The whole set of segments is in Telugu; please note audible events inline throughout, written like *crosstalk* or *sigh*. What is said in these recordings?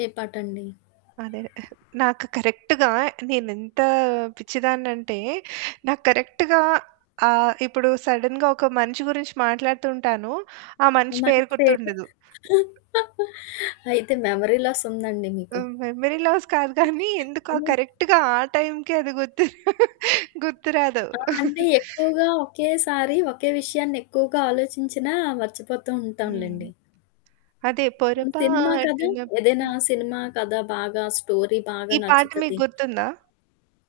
ఏ పాటండి? అదే. ఆహ్, నాకు కరెక్ట్‌గా నేనెంత పిచ్చిదాన్నంటే, నాకు కరెక్ట్‌గా ఆహ్, ఇప్పుడు సడెన్‌గా ఒక మనిషి గురించి మాట్లాడుతూ ఉంటాను. ఆ మనిషి మనిషి పేరు పేరు. గుర్తుండదు. *giggles* అయితే మెమరీ లాసుందండి మీకు? హ్మ్, మెమరీ లాస్ కాదు *giggles* గానీ ఎందుకో హ్మ్. కరెక్ట్‌గా ఆ టైంకే అది గుర్తు *giggles* గుర్తు రాదు. ఆ! అంటే *giggles* ఎక్కువగా ఒకేసారి ఒకే విషయాన్ని ఎక్కువగా ఆలోచించినా మర్చిపోతూ హ్మ్. ఉంటాంలెండి. అదే, హ్మ్, సినిమా కథా పొరపాటున ఏదైనా సినిమా కథ బాగా స్టోరీ బాగా ఈ పాట మీకు నచ్చుతది. గుర్తుందా?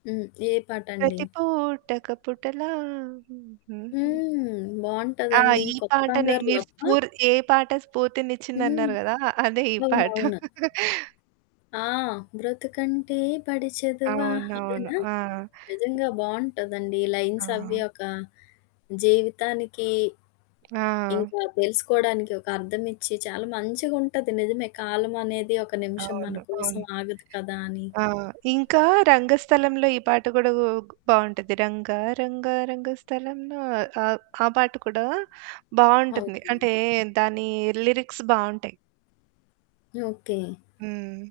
హ్మ్. ఏ పాటండి? ప్రతిపూటొక పుటలా *humming* హుహుహు. హ్మ్. ఆ! బావుంటదండి. ఈ కొత్త పాటనే బంగారు మీరు లోకమా? స్ఫూర్ ఏ పాట హ్మ్. స్ఫూర్తినిచ్చిందన్నారు కదా! అదే ఈ పాట. అవునవును. *giggles* ఆ! బ్రతుకంటే బడి చదువా? అవునవును. ఇదేనా? ఆ! నిజంగా బావుంటదండి. ఆ! లైన్సవ్వి ఒక, జీవితానికి, ఆ! ఇంకా తెలుసుకోడానికి ఒక అర్థమిచ్చి చాలా మంచిగుంటది. నిజమే 'కాలం అనేది ఒక నిమిషం మన అవును. కోసం అవును. ఆగదు కదా!' అని. ఆ! ఇంకా రంగస్థలంలో ఈ పాట గూడా ఓగ్ బావుంటది. రంగా రంగా రంగ స్థలంలో ఆహ్, ఆ పాట కూడా బావుంటుంది. అవుతుంది. అంటే, దానీ లిరిక్స్ బావుంటాయి. ఓకే. హ్మ్.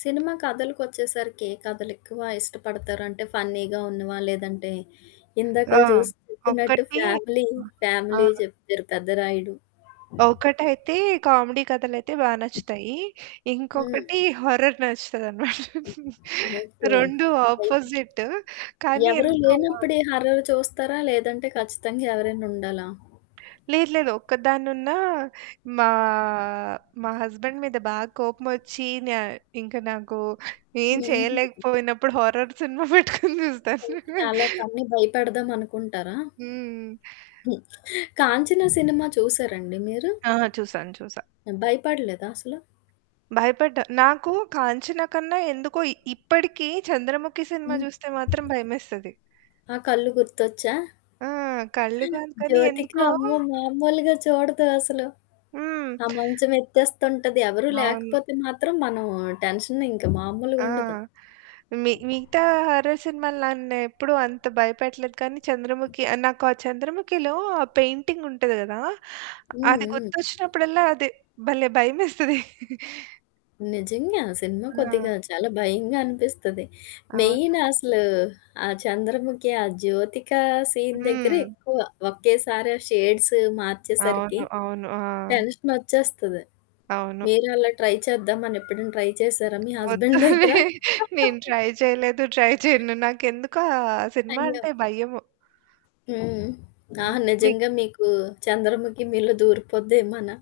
సినిమా కథలకొచ్చేసరికి ఏ కథలెక్కువ ఇష్టపడతారు? అంటే ఫన్నీగా ఉన్నవా? లేదంటే ఆ! ఇందాకల చూసి చెప్పినట్టు ఒకటీ ఫ్యామిలీ, ఫ్యామిలీ ఆ! చెప్పారు 'పెద్దరాయుడు.' ఒకటైతే కామెడీ కథలైతే బాగా నచ్చుతాయి. హ్మ్. ఇంకొకటి హార్రర్ నచ్చుతదనమాట. *giggles* ఓకే. రెండూ భయం ఆపోజిట్, కానీ ఎవరు ఎందుకో గాని లేనప్పుడు ఈ హర్రర్ చూస్తారా? లేదంటే ఖచ్చితంగా ఎవరైనుండాలా? లేదు లేదు. ఒక్కదాన్నున్నా, మా, మా హస్బెండ్ మీద బాగా కోపమొచ్చి నా ఇంక నాకు ఏం హుహు. చేయలేకపోయినప్పుడు హార్రర్ సినిమా పెట్టుకొని *giggles* చూస్తాను. ఓకే. అలా తనని భయపెడదామనుకుంటారా? హ్మ్. హ్మ్. *giggles* 'కాంచన' సినిమా చూసారా అండి మీరు? ఆ! చూసాను. చూసా. భయపడలేదా అసలు? భయపడ్డా! నాకు 'కాంచన' కన్నా ఎందుకో ఇ ఇప్పటికి 'చంద్రముఖి' సినిమా హ్మ్. చూస్తే మాత్రం భయమేస్తది. ఆ కళ్ళు గుర్తొచ్చా? ఆ! కళ్ళు కాదు కానీ జ్యోతిక ఎందుకో అమ్మో మామూలుగా చూడదు అసలు. హ్మ్. ఆ మంచం ఎత్తేస్తుంటది. ఎవరు అవును. లేకపోతే మాత్రం మనం టెన్షన్ ఇంక ఆ! మామూలుగుండదు. మి మిగతా హర్రర్ సినిమాలు నన్నెప్పుడూ అంత భయపెట్టలేదు కానీ 'చంద్రముఖి' ఆహ్, నాకు ఆ 'చంద్రముఖిలో' ఆ పెయింటింగుంటది గదా! హ్మ్. అది హ్మ్. గుర్తొచ్చినప్పుడల్లా అది భలే! భయమేస్తది. *giggles* నిజంగా, సినిమా కొద్దిగా ఆ! చాలా భయంగా అనిపిస్తది. అవును. మెయిన్ అసలు, ఆ 'చంద్రముఖి', ఆ జ్యోతిక సీన్ దగ్గరే హ్మ్. ఎక్కువ ఒకేసారి ఆ షేడ్స్ మార్చేసరికి అవును. అవును. ఆ! టెన్షనొచ్చేస్తది. అవును. మీరు అలా ట్రై చేద్దామని ఎప్పుడైనా ట్రై చేశారా? మీ వద్దు. హస్బెండ్ దగ్గర. *giggles* నేను ట్రై చేయలేదు. ట్రై *chuckles* చేయను. నాకెందుకో ఆ సినిమా అయ్యో! అంటే భయము. హ్మ్. ఆ! హ్మ్. మీకు నిజంగా మీకు 'చంద్రముఖి' మీలో దూరిపోద్దేమొ అనా?